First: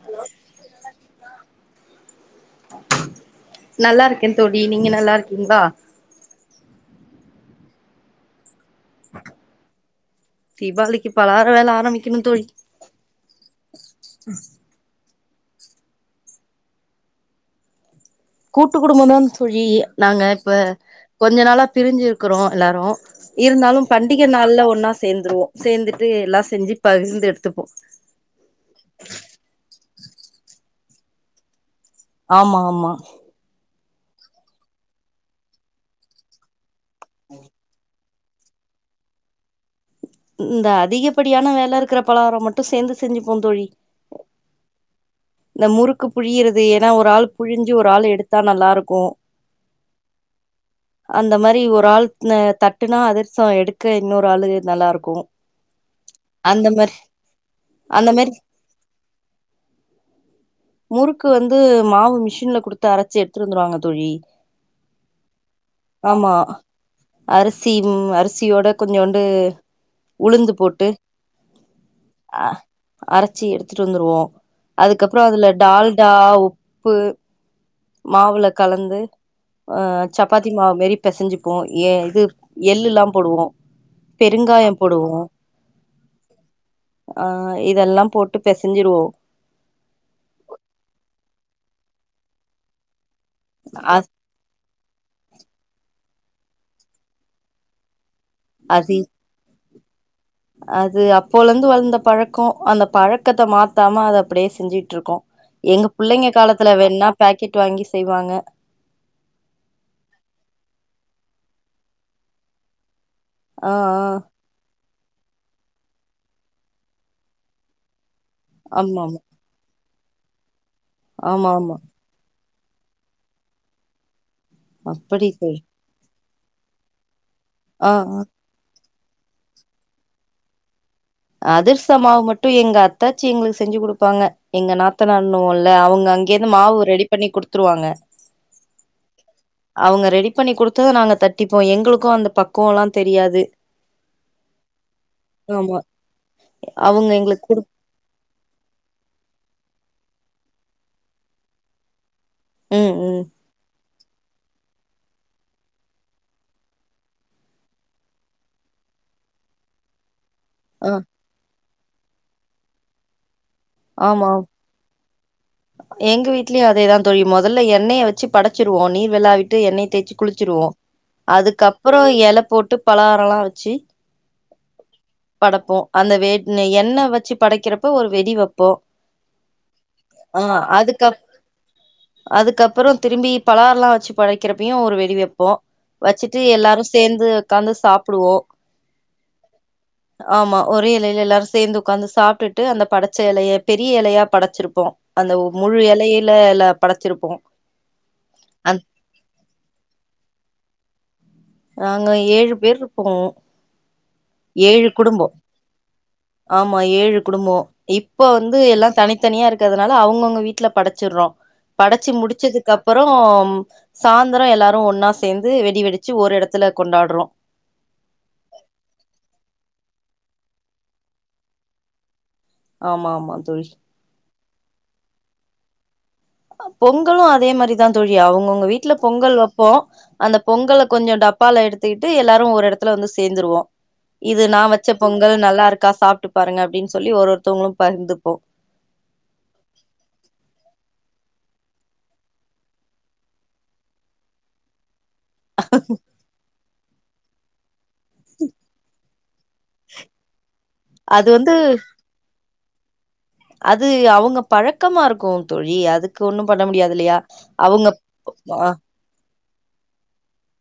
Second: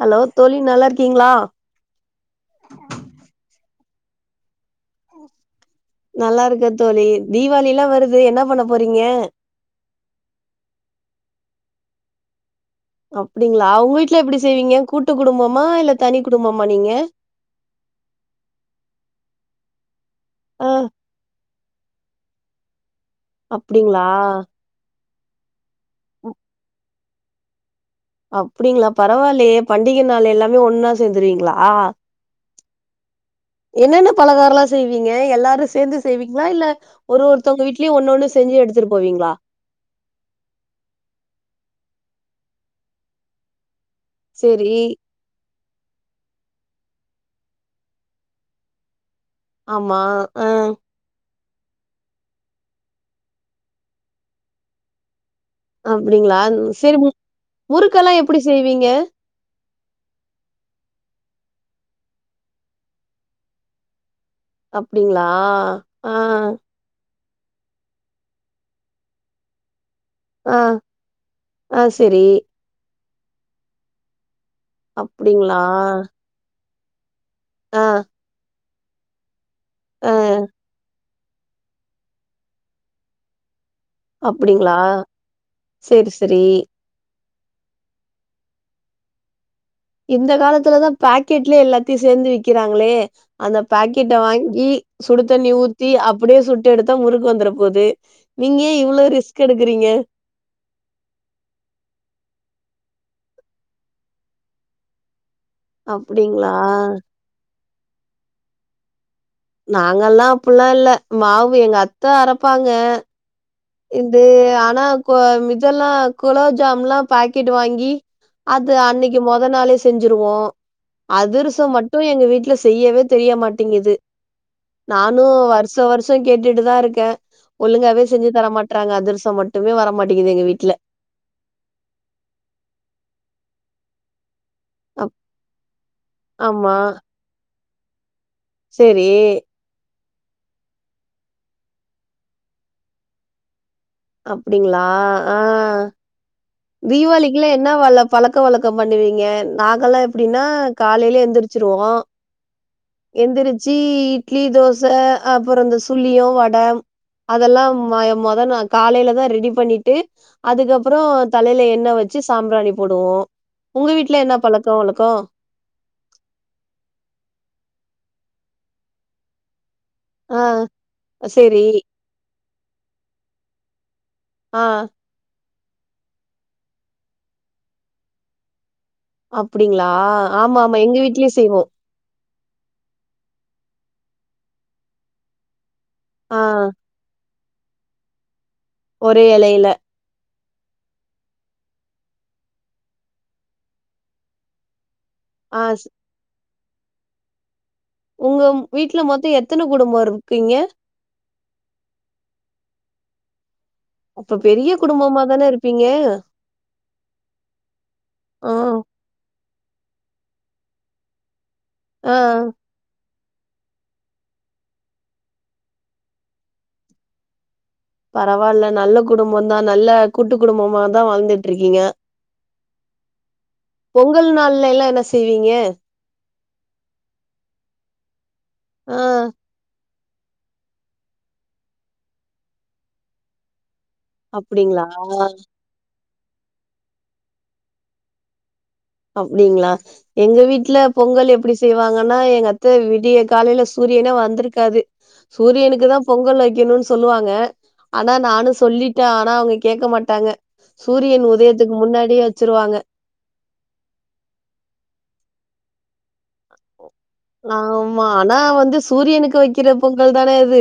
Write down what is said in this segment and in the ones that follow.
Hello தோழி நல்லா இருக்கிங்ளா நல்லா இருக்கே தோழி நீங்க நல்லா இருக்கிங்ளா கே தோழி தீவாளில்லா வருது என்ன பண்ண போறிங்க தீபாவளிக்கு பலகார வேல ஆரம்பிக்கணு தோழி அப்டிங்ளா உங்கு வீட்ல எப்டி செய்விங்க கூட் டு குடும்பமா இல்ல தனி குடும்பமா நீங்க கூட்டு குடும்பந்தான் தோழி நாங்க இப்ப ஆ கொஞ்ச நாளா பிரிஞ்சிருக்குறோ எல்லாரு இருந்தாலு அப்டிங்களா பண்டிக நாள்ல ஒன்னா சேந்துருவோ சேந்துட்டு எல்லா செஞ்சு பகிர்ந்து எடுத்துப்போ அப்டிங்களா பரவாயில்லயே பண்டிகை நாள் எல்லாமே ஒன்னா சேந்துருவீங்களா ஆமா ஆமா என்னென்ன பலகாரலா செய்வீங்க எல்லாரு சேந்து செய்வீங்களா இல்ல ஒரு ஒருத்தங்க வீட்டுலயு ஒன்னொன்னு செஞ்சு எடுத்துட்டு போவீங்களா இந்த அதிகப்படியான வேல இருக்கிற பலாகாரோ மட்டு சேந்து செஞ்சுப்போ தோழி சேரி இந்த முறுக்கு புழியுறது ஏன்னா ஒரு ஆள் புழிஞ்சு ஒரு ஆள் எடுத்தா நல்லாருக்கு ஆமா அ அந்த மாரி ஒரு ஆள் அ தட்டுனா அதுரசோ எடுக்க இன்னொரு ஆள்ளு நல்லா இருக்கு அப்படிங்களா அந்த மாரி சரி மு அந்த முறுக்கெல்லா மாரி எப்படி செய்வீங்க முறுக்கு வந்து மாவு மிஷின்ல குடுத்து அரைச்சு எடுத்து வந்துருவாங்க தோழி அப்டிங்களா ஆ ஆமா அரிசி ம் அரிசியோட கொஞ்சோண்டு உளுந்து ஆ போட்டு ஆ சரி அரைச்சி எடுத்துட்டு வந்துருவோ அதுக்கப்புற அதுல அப்டிங்களா டால்டா உப்பு ஆ மாவுள கலந்து ஆ சப்பாத்தி மாவுமாரி பசைஞ்சுப்போ எ இதுப் எள்ளுலா போடுவோ பெருங்காயோ அப்டிங்களா போடுவோ சரி சரி ஆ இதெல்லா போட்டு பெசஞ்சிருவோ இந்த காலத்துலதா பாக்கெட்லயே எல்லாத்தையு சேர்ந்து விக்கிறாங்களே அந்த அ பாக்கெட்டை வாங்கி சுடு தண்ணி ஊத்தி அப்டியே சுட்டு எடுத்தா முறுக்கு வந்துட போது நீங்க அது இவ்ளோ ரிஸ்க் எடுக் இருக்கிறீங்க அது அப்போலந்து வளந்த பழக்க அந்த பழக்கத்தை மாத்தாம அத அப்டியே செஞ்சுட்ருக்கோ எங்க பிள்ளைங்க அப்டிங்களா காலத்துல வேணுனா பாக்கெட் வாங்கி ஷ் செய்வாங்க நாங்கல்லா அப்பல்லா இல்ல மாவு எங்க அத்த அரப்பாங்க ஆ ஆ இந்தே ஆனா கொ இதெல்லா குலாப்ஜாம்ல்லா பாக்கெட் வாங்கி அது ஆமாமா அன்னைக்கு மொத நாளே செஞ்சுருவோ ஆமா அதிரசம் ஆமா மட்டும் எங்க வீட்டு செய்யவே தெரியமாட்டேங்குது அப்படி நானும் தோழி வருசவருச கேட்டுட்டுதான் இருக்கே ஆ ஒழுங்காவே ஆ செஞ்சு தர மாட்டறாங்க அதிரசம் மட்டுமே வரமாட்டேங்குது எங்க வீட்டுல அதிர்சமாவ மட்டும் எங்க அத்தாச்சி எங்களுக்கு செஞ்சு கொடுப்பாங்க எங்க அப் நாத்தனானும்ல்ல அவங்க அங்கேருந்து ஆமா மாவு ரெடி பண்ணி கொடுத்து கொடுத்துருவாங்க சேரி அவங்க ரெடி பண்ணி கொடுத்த நாங்க தட்டிப்போம் எங்களுக்கும் அந்த பக்குவம் எல்லாம் தெரியாது அப்படிங்களா ஆமா ஆஹ் அவங்க எங்களுக்கு தீபாவளிக்கெல்லா குடு என்ன வழ பழக்க வழக்கம் பண்ணுவீங்க நாங்கெல்லாம் எப்படின்னா காலையிலே எழுந்திரிச்சிருவோம் ம் ம். எந்திரிச்சி இட்லி தோசை அப்புற இந்த சுள்ளியும் வடை அதெல்லாம் முத நா காலையிலதான் ரெடி பண்ணிட்டு ஆ அதுக்கப்புறம் தலையில என் எண்ணெ வச்சு சாம்பிராணி போடுவோம் ஆமா எங்க வீட்லயும் அதேதான் தோழி முதல்ல எண்ணெய வச்சு படைச்சிருவோம் நீர் விளாவிட்டு எண்ணெய தேய்ச்சு ஆ குளிச்சிருவோம் சேரி அதுக்கப்புறம் இலை போட்டு பலகாரம் எல்லாம் வச்சு ஆஹ் படைப்போம் அந்த வே எண்ணெ வச்சு படைக்கிறப்ப ஒரு வெடிவெப் போ அப்படிங்களா ஆமா ஆமா எங்க வீட்லயு செய்வோம் அதுக்கப்புறம் திரும்பி பலகாரம் எல்லாம் வச்சு படைக்கிறப்பையும் ஒரு வெடிவைப்போம் ஆ வச்சுட்டு எல்லாரும் சேர்ந்து உட்காந்து சாப்பிடுவோ ஒரே இலையில ஆமா ஒரே இலையில எல்லாரு சேர்ந்து உட்காந்து சாப்பிட்டுட்டு அந்த படத் பச்ச இலைய பெரிய இலையா படைச்சிருப்போம் அந்த ஆ முழு ஸ் இலையில எல்லா படைச்சிருப்போம் உங்க வீட்டுல மொத்தம் எத்தன குடும்பம் இருக்கீங்க நாங்க ஏழு பேர் [unintelligible] அப்ப பெரிய ஏழு குடும்பமா குடும்பம் தான இருப்பீங்க ஆமா ஏழு குடும்பம் இப்ப ஆ வந்து எல்லாம் தனித்தனியா இருக் இருக்கிறதுனால அவங்கவுங்க வீட்டுல படைச்சடுறோ படைச்ச ஆ முடிச்சதுக்கு அப்புறம் சாந்திரம் எல்லாரும் ஒன்னா சேர்ந்து வெடி வெடிச்ச ஒரு இடத்துல கொண்டாடுறோ பரவாயில்ல நல்ல குடும்பம தான் நல்ல கூட்டு குடும்பமாதான் வாழ்ந்துட்டு இருக்கீங்க ஆமா ஆமா தோழி பொங்கல் நாள்ல எல்லா என்ன செய்வீங்க பொங்கலும் அதே மாதிரிதான் தோழிஅவு உங்க வீட்ல ஆ பொங்கல் வெப்போ அந்த பொங்கல கொஞ்சோ டப்பால எடுத்துட்டு எல்லாரு ஒரு எடத்துலந்து சேர்ந்துருவோ இது நா அப்டிங்களா வெச்ச பொங்கல் நல்லாருக்கா சாப்ட்டு பாருங்க அப்டின் சொல்லி ஒரு ஒருத்தௌங்ளோ பகிர்ந்துப்போ அப்டிங்ளா எங்க வீட்ல பொங்கல் எப்டி செய்வாங்கன்னா எங்க அத்த விடிய காலைல சூரியனே வந்துருக்காது சூரியனுக்கு தா பொங்கல் வக்கிணு சொல்லுவாங்க ஆனா நானு சொல்லிட்ட ஆனா அவுங்க கேக்க மாட்டாங்க சூரியன் அது வந்து உதயத்துக்கு முன்னாடி ச்சுருவாங்க அது அவங்க பழக்கமாருக்கோ தோழி அது கொன்னு பண்ண முடியாதுல்லயா அவுங்க கிற பொங்கல் தானே அது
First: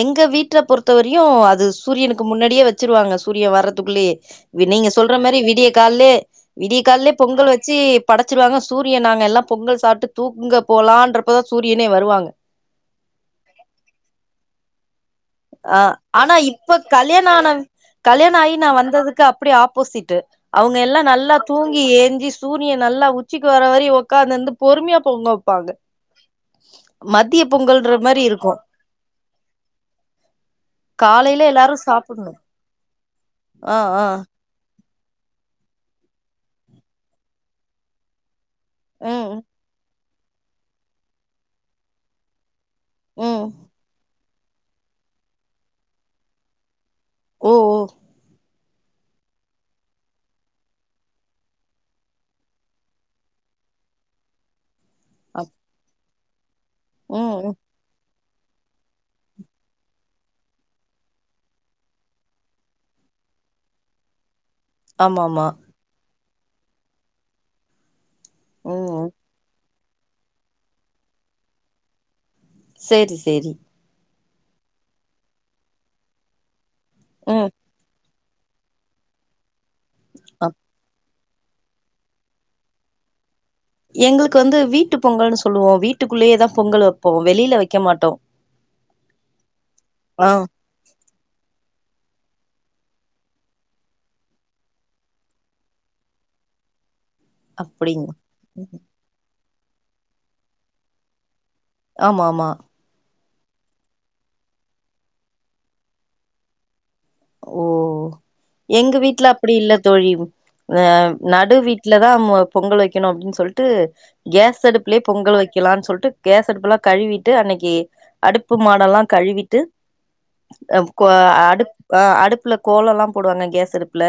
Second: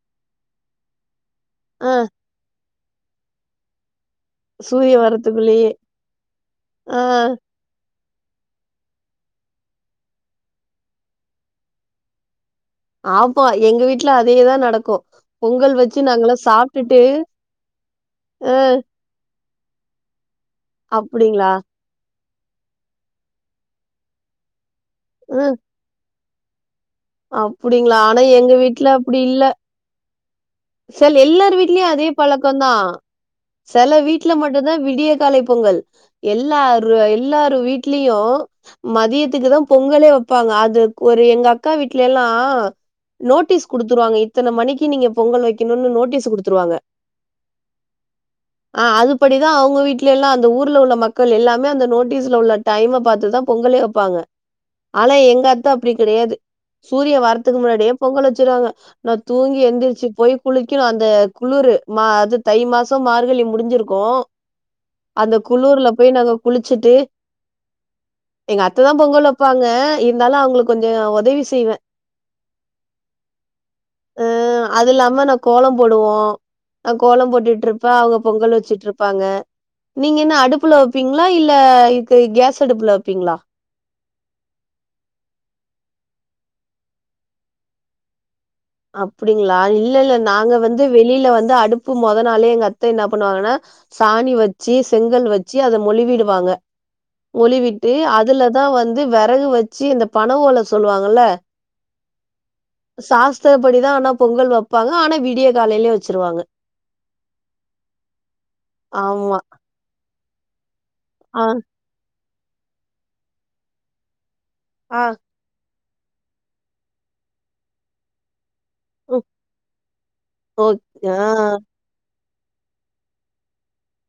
எங்க வீட்ட பொறுத்தவரியு அது ஆ சூரியனுக்கு முன்னாடியே வெ ச்சிருவாங்க சூரிய வர்றதுக்குள்ளே நீங்க சூரிய சொல்ற மரி விடிய வரத்துக்குள்ளயே கால்லே விடி ஆ கால்லே பொங்கல் வெச்சு படச்சிருவாங்க சூரியன் நாங்க எல்லா பொங்கல் சாப்ட்டு தூங்க போலான்ரப்பதா சூரியனே வருவாங்க தே தா நடக்கு பொங்கல் ஆ வச்சு ஆனா நாங்கல்லா இப்ப சாப்ட்டுட்டு கல்யாணான கல்யாணாயி ஆ நா வந்ததுக்கு ப்டி ஆப்போசீட்டு அவுங்க எல்லா நல்லா அப்டிங்களா தூங்கி ஏஞ்சி சூரியன் நல்லா உச்சிக்கு வர வரி ஒக்காந்துந்து பொறுமியா பொங்கப்பாங்க அப்டிங்ளா ஆனா எங்க இருக்கும். வீட்ல அப்டி இல்ல செல் காலையில எல்லார் எல்லாரும் வீட்லியு அதே சாப்புட்ணும். பழக்கோந்தா ஆ செல ஆ. வீட்ல மட்டுதா திய காலை பொங்கல் எல்லாரு ல்லாரு வீட்லியு ம் மதியத்துக்கு தா பொங்கலோ ப்பாங்க அது ஒரு எங்க அக்கா வீட்ல எல்லா ம். நோட்டீஸ் குடுத்துருவாங்க இ த்தன மணிக்கி நீங்க பொங்கல் வெக்கிணுன்னு நோட்டீஸ் குடுத்துருவாங்க ஓ ஓ ஆ அது படிதா அவுங்க வீட்ல எல்லா அந்த ஊருல உள்ள மக்கள் எல்லாமே அந்த நோட்டீஸ்ல உள்ள டைம பாத்துதா பொங்கலே வப்பாங்க ஆள அப் எங்க அத்த அப்டி கெடையாது சூரிய ம் ம் வரத்துக்கு முன்னாடே பொங்கல் வ ச்சிருவாங்க நா தூங்கி எந்துரிச்சு போய் குளிக்கணு அந்த குளுரு மா அது தை மாசோ மார்கழி முடிஞ்சுருக்கு அந்த ஆமாமா குளூர்ல போய் நாங்க குளிச்சுட்டு எங்க அத்ததா ம் பொங்கல் வப்பாங்க இருந்தாலு அவுங்களுக் கொஞ்சோ ஒதவி செய்வே சேரி சேரி அ அது இல்லாம நா கோலோ போடுவோ நா கோல ம் போட்டுட்ருப்ப அவுகப் பொங்கல் வச்சுட்ருப்பாங்க நீங்க என்ன அப் அடுப்புல வப்பீங் ப்புல இல்ல இக்கு கேஸ் அடுப்புல வப்பீங்ளா எங்ளுக்கு வந்து வீட்டு பொங்கல்னு சொல்லுவோ வீட்டுக்குள்ளயேதா பொங்கல் வப்போ வெளில வைக்க மாட்டோ அப்டிங்ளா இல்ல இல்ல ஆ நாங்க வந்து வெளில வந்து அடுப் பு மொதனாலே எங்க அத்த என்ன பண்ணுவாங்கனா சாணி வச்சு செங்கல் வச்சு அத மொளிவிடுவாங்க மொளிவிட்டு அப்டிங் அதுலதா வந்து வெறகு வ ச்சு இந்த பண ஓல சொல்லுவாங்குல்ல ஆமா ஆமா சாஸ் த்ரபடிதா ஆனா பொங்கல் வப்பாங்க ஆனா விடிய காலைலே வச்சிருவாங்க ஓ எங்க வீட்ல ஆமா. அப்டி இல்ல தோழி அ ஆ, நடு வீட்ல தா மொ பொங்கல் வைக்கிணு அப்டின் சொல்ட்டு கேஸ் அடுப்புலே ஆ, பொங்கல் வைக்கலா சொல்ட் டு கேஸ் அடுப்புலா கழுவிட்டு அன்னைக்கி அடுப் பு மாடல்லா ம், கழுவிட்டு அ ஓக் கோ ஆ, அடுப் அ அடுப்புல கோலலா போடுவாங்க கேஸ் அடுப்ல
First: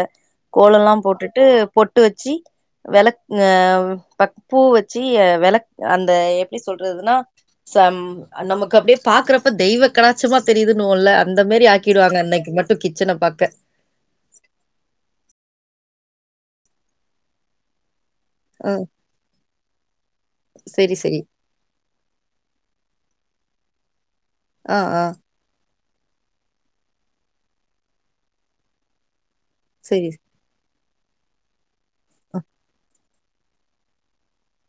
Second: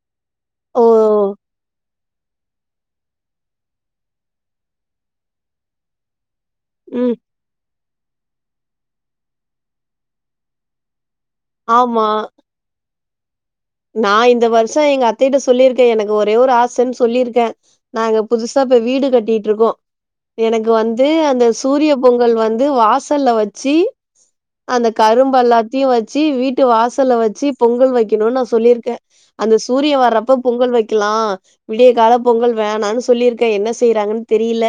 ஓ! கோலலா போட்டுட்டு பொட் டு வச்சி வெளக் ந தட் பூ வச்சி வெளக் அந்த எப் எப்படி ம். சொல்றதுனா சம் அ நமக்கு அப்டியே பாக்குறப்ப தெய்வ கலாச்சமா தெரியுதுண்ணுவோல அந்த மாரி ஆக்கிர்வாங்க அன்னைக்கு மட் கிச்சன பாக்க நா இந்த வருஷம் எங்க அத்தைகிட்ட சொல்லியிருக்கே எனக்கு ஒரே ஒரு ஆசைன் சொல்லிருக்கே நாங்க புதுசா ஆ இப்ப வீடு கட்டிட்ருக்கோ எனக்கு செரி வந்து செரி அந்த சூரிய பொங்கல் வந்து வாசல்ல வ சீ ஆ அந்த ஆ கரும்பெல்லாம் வச்சு வீட்டு வாசல்ல வச்சு பொங்கல் வைக்கணுனு நா சொல்லியிருக்கே அந்த சூரிய செரி வர்றப்ப பொங்கல் வைக் ஆ விடிய கால பொங்கல் வேணான்னு சொல்லியிருக்கேன் என்ன செய்யறாங்கன்னு தெரியல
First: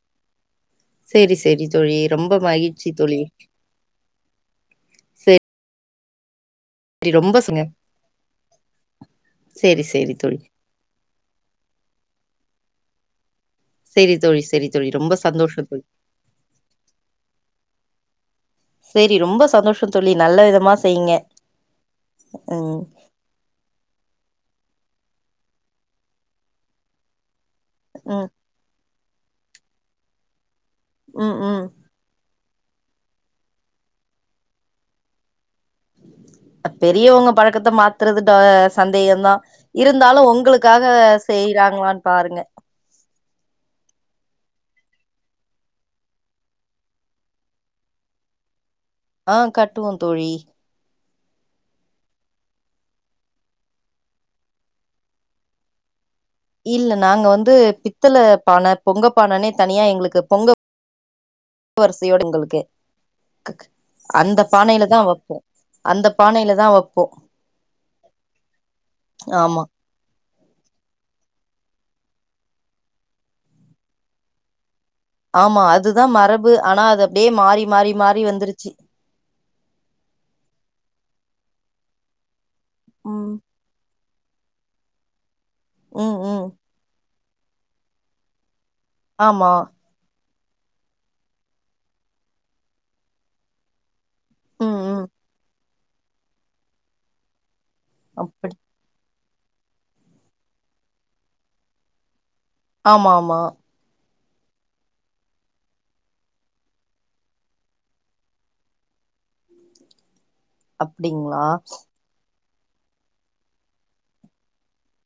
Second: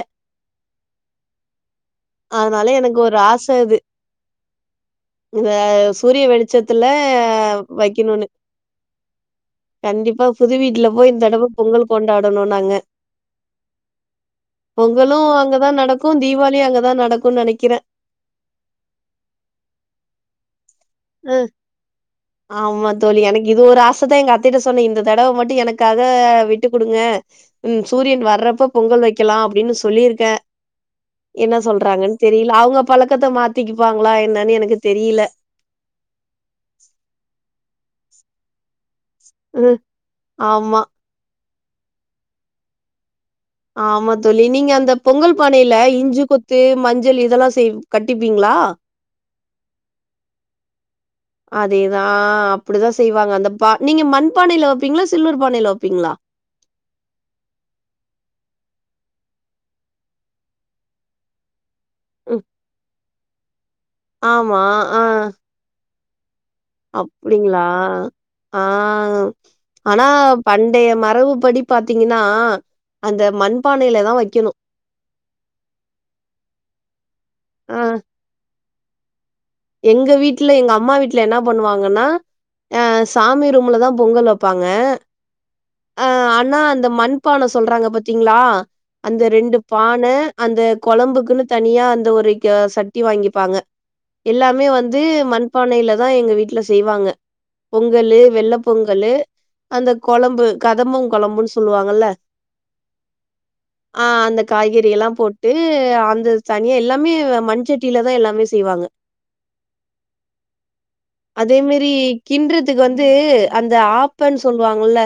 சரி சரிதோழி ரொம்ப அதனால மகிழ்ச்சி எனக்கு தோழி செரி ஹ சூரிய வெளி ச்சத்துல ரொம்ப சங்க வைக்கணுனு செரி செரி கண்டிப்பா தோழி புது வீட்டுல போய் இந்த தடவை பொங்கல் கொண்டாடனும் நாங்க செரி தோழி செரி தோழி ரொம்ப பொங்களும் சந்தோஷோ அங்கதான் தோழி நடக்கும் தீபாவாளியும் அங்கதான் நடக்கும்னு நினைக்கிறேன் சரி ரொம்ப சந்தோஷம் தோழி நல்ல விதமா செய்ங்க ம் ம் ஆமா தோழி எனக்கு இது ஒரு ஆசைதா எங்க அத்தைட்ட இந்த தடவ மட்டும் எனக்காக விட்டு கொடுங்க சூரியன் ம் வர்றப்ப பொங்கல் வைக் வைக்கலாம்அப்டின்னு சொல்லிருக்கே ம் என்ன ம் சொல்றாங்கன் தெரியல அவங்க பழக்கத்தை மாத்திக்குப்பாங்களா என்னன்னு எனக்கு தெரியல பெரியவங்க பழக்கத்த மாத் த்ரது டாஸ்க் [unintelligible] சந்தேகம் தான் ம் இருந்தாலும் ஆமா. உங்களுக்காக செய் இருக்காங்கலான்னு பாருங்க ஆமாத் தோழி நீங்க அந்த பொங்கல் பானையில இஞ்சி கொத்து மஞ்சள் இதெல்லாம் செய் கட்டிப்பீங்களா ஆ கட்டுவோம் தோழி அதேதான் அப்படிதான் செய்வாங்க அந்த பா நீங்க மண்பானையில வைப்பீங்களா சில்வர் பானையில வைப்பீங்களா இல்ல நாங்க வந்து பித்தளை பான பொங்க பானனே தனியா எங்களுக்கு பொங்க ஒரு வரிசையோடு ம். எங்களுக்கு கக்க அந்த ஆமா. பானையில தா ஆ வப்போ அந்த பானையில தா வப்போ அப்படிங்களா ஆ ஆமா ஆனா பண்டைய மரபு படி பாத்தீங்கன்னா அந்த மண்பானையில தா வெக்கணு ஆமா அதுதா மரபு ஆனா அது அப்டியே மாறி ஆ மாறி மாறி வந்துருச்சு எங்க வீட்டுல எங்க அம்மா வீட்டுல என்ன பண்ணுவாங்கன்னா ஆ ம் சாமி ரூம்ல தா பொங்கல் வெப்பாங்க ஆ ம் ம் ஆனா அந்த மண் இப்பான சொல்றாங்க பாத்தீங்களா அந்த ஆமா ரெண்டு பான அந்த கொழம்புக்குன்னு தனியா அந்த ஒரு க சட்டி வாங்கிப்பாங்க எல்லாமே ம் வந்து ம் மண்பானையில தா எங்க வீட்டுல செய்வாங்க பொங்கலு அப்படி வெள்ள பொங்கலு அந்த கொழம்பு கதம்பம் கொழம்புன்னு சொல்லுவாங்கல்ல ஆமா ஆமா ஆ அந்த காய்கறி எல்லா போட்டு அந்த தனியா எல்லாமே மண்ச்சட்டியில தா எல்லாமே செய்வாங்க அப்டிங்களா கின்றதுக்கு வந்து அந்த ஆப்பன்னு சொல்லுவாங்கல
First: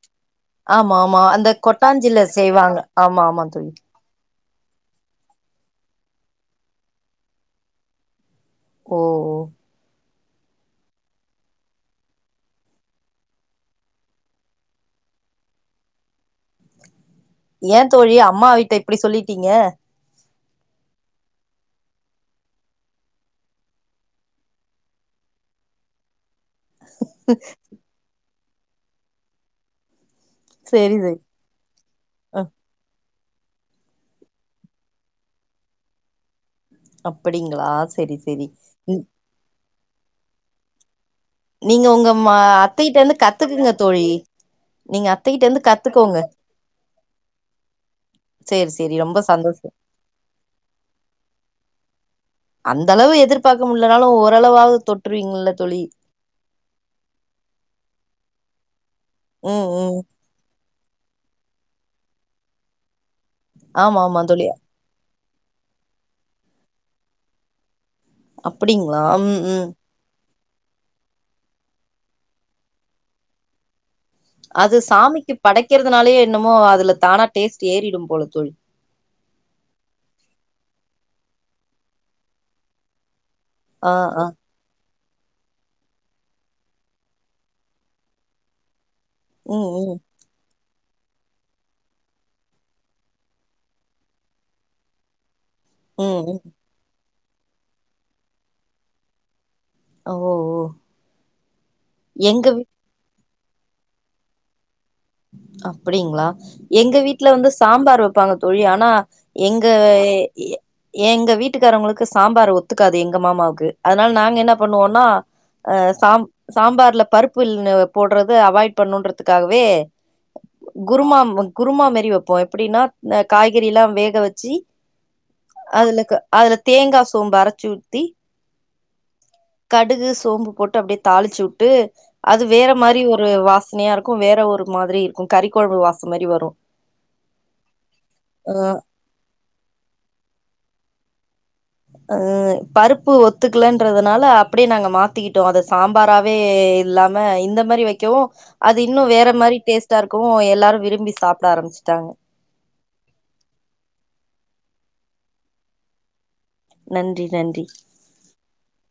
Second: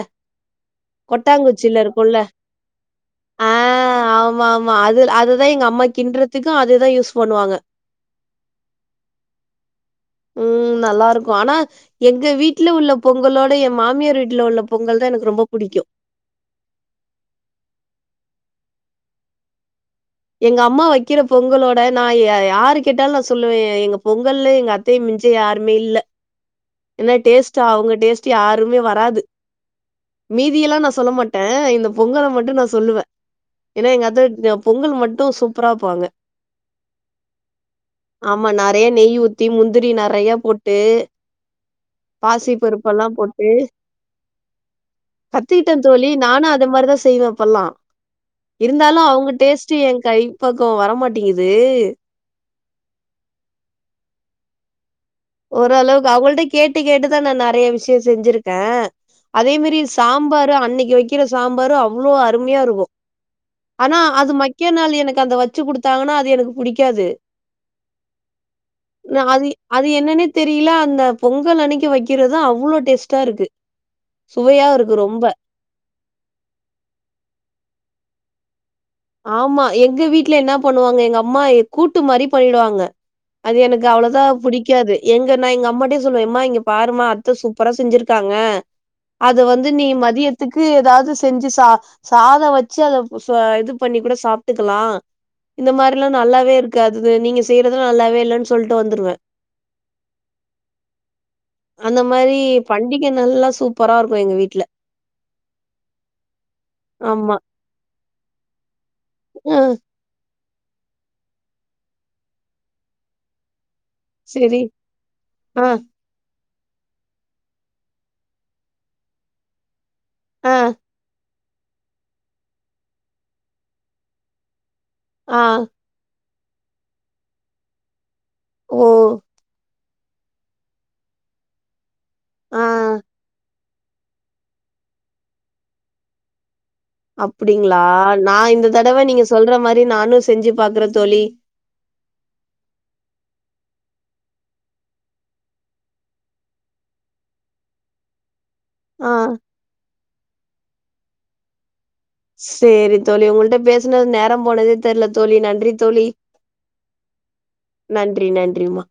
ஆமா ஆமா அந்த கொட்டாஞ்சில செய்வாங்க ஆமா ஆமா தோழி ஆமா அது அதுதா எங்க அம்மா கின்றதுக்கு அததுதா யூஸ் பண்ணுவாங்க ஓ ஓ உம் நல்லா இருக்கு ஆனா எங்க வீட்டுல உள்ள பொங்கலோட எ மாமியார் வீட்டுல உள்ள பொங்கல் தா எனக்கு ரொம்ப புடிக்கு ஏ தோழி அம்மா வீட்ட இப்டி சொல்லிட்டீங்க எங்க அம்மா வெக்கிற பொங்கலோட நா யா யாரு கேட்டாலு நா சொல்லுவே எங்க பொங்கல்ல எங்க அத்தைய மிஞ்ச யாருமே இல்ல என்ன டேஸ்ட்டா அவங்க டேஸ்ட் யாருமே வராது மீதியெல்லா நா சேரி சொல்ல சேரி மாட்டே இந்த பொங்கல அ மட்டு நா சொல்லுவே ஏன்னா எங்க அத்த பொங்கல் மட்டும் சூப்பரா வெப்பாங்க அப்படிங்களா செரி செரி ம் ந்திரி நறையா போட்டு நீங்க உங்க மா பாசி அத்தைகிட்ட பருப்பெல்லா இருந்து போட்டு கத்துக்குங்க தோழி நீங்க அத்தைகிட்ட இருந்து கத்துக்கிட்டன் தோளி கத்துக்கோங்க நானு அது மாரிதா செய்வேன்ப்பெல்லா சேரி சேரி இருந்தாலு ரொம்ப அவங்க சந்தோஷோ டேஸ்ட்டு எ கைப்பக்குவோ வரமாட்டேங்குது அந்த அளவு எதிர்பாக்க முடியலனாலு ஓரளவாவது தொட்டு ஓரளவுக்கு அவங்கள்ட கேட்டு கேட்டுதா நா நெறைய விஷய செஞ்சிருக் க அதே ம் மாரி ம் சாம்பார் அன்னைக் இ வைக்கிற சாம்பாரு அவ்ளோ அருமையா இருக்கு ஆனா ஆமா ஆமா அது தோழி மக்கியா நாள் எனக்கு அந்த வச்சு குடுத்தாங்கன்னா அது எனக்கு புடிக்காது அப்டிங்களா நா ம் அது ம் அது என்னன்னே தெரியல அந்த பொங்கல் அன்னைக்கி வைக்கிறதா அவ்ளோ டேஸ்ட்டா இருக்கு சுவையா அது இருக்கு ரொம்ப. சாமிக்கு படைக்கிறதுனாலயே என்னமோ அதுல தானா டேஸ்ட் ஏறிடும் போல தோழி ஆமா எங்க வீட்டுல என்னா பண்ணுவாங்க எங்கம்மா கூட்டு மாரி பண்ணிடுவாங்க அது எனக்கு ஆ அவ்ளோதா ஆ புடிக்காது எங்க நா எங்கம்மாட்டயே சொல்லுவே எம்மா இங்க பாருமா அத்த சூப்பரா செஞ்சிருக்காங்க அது ம் வந்து நீ ம் மதியத்துக் ஏதாவது செஞ்சு ச சாத வச்சு அத இது பண்ணி கூட சாப்ட்டுக்கலா இந்த மாரிலா ம் ம் நல்லாவே இருக்காது நீங்க செய்யறது நல்லாவே இல்லைன் சொல்ட்டு வந்துருவே ஓ ஓ அந்த மாரி எங்க பண்டிகை நல்லா சூப்பராருக்கு எங்க வீட்ல அப்டிங்ளா எங்க வீட்ல ஆமா. வந்து சாம்பார் வப்பாங்க தோழி ஆனா ஆ எங்க எ எங்க வீட்டுக்காரவங்களுக்கு சாம்பார் ஒத்துக்காது எங்க மாமாவுக்கு அதனால நாங்க என்ன சரி. பண்ணுவோம்னா ஆ சாம் சாம்பார்ல பருப்பு ல் போடுறது அவாய்ட் பண்ணுன்றதுக்காகவே ஆ குருமா ம் குருமா மாரி வைப்போ எப்படின்னா காய்கறில்லா வேக வச்சு ஆ அதுலக்கு அதுல தேங்கா சோம்பு அரைச்சு ஊத்தி ஓ கடுகு சோம்பு போட்டு அப்டியே தாளிச்சு விட்டு அது ஆ வேற மாரி ஒரு வாச சனையா இருக்கு வேற ஒரு மாதிரி இருக்கு கறிக்கொழம்பு வாச மாரி வரு அப்டிங்களா நா இந்த தடவ நீங்க சொல்ற மாரி நானு செஞ்சு பாக்குறது தோழி அ பருப்பு ஒத்துக்கலன்றதுனால அப்டியே நாங்க மாத்திக்கிட்டோ அத சாம்பாராவே இல்லாம இந்த மாரி வக்கவு அது இன்னு ஆ வேற மாரி டேஸ்டா இருக்கவு எல்லாரு விரும்பி சாப்ட ஆரம்முச்ட்டாங் சேரி தோழி உங்கள்ட்ட பேசுனது நேரம் போனதே தெர்ல தோழி நன்றி தோழி நன்றி நன்றி நன்றி நன்றி மா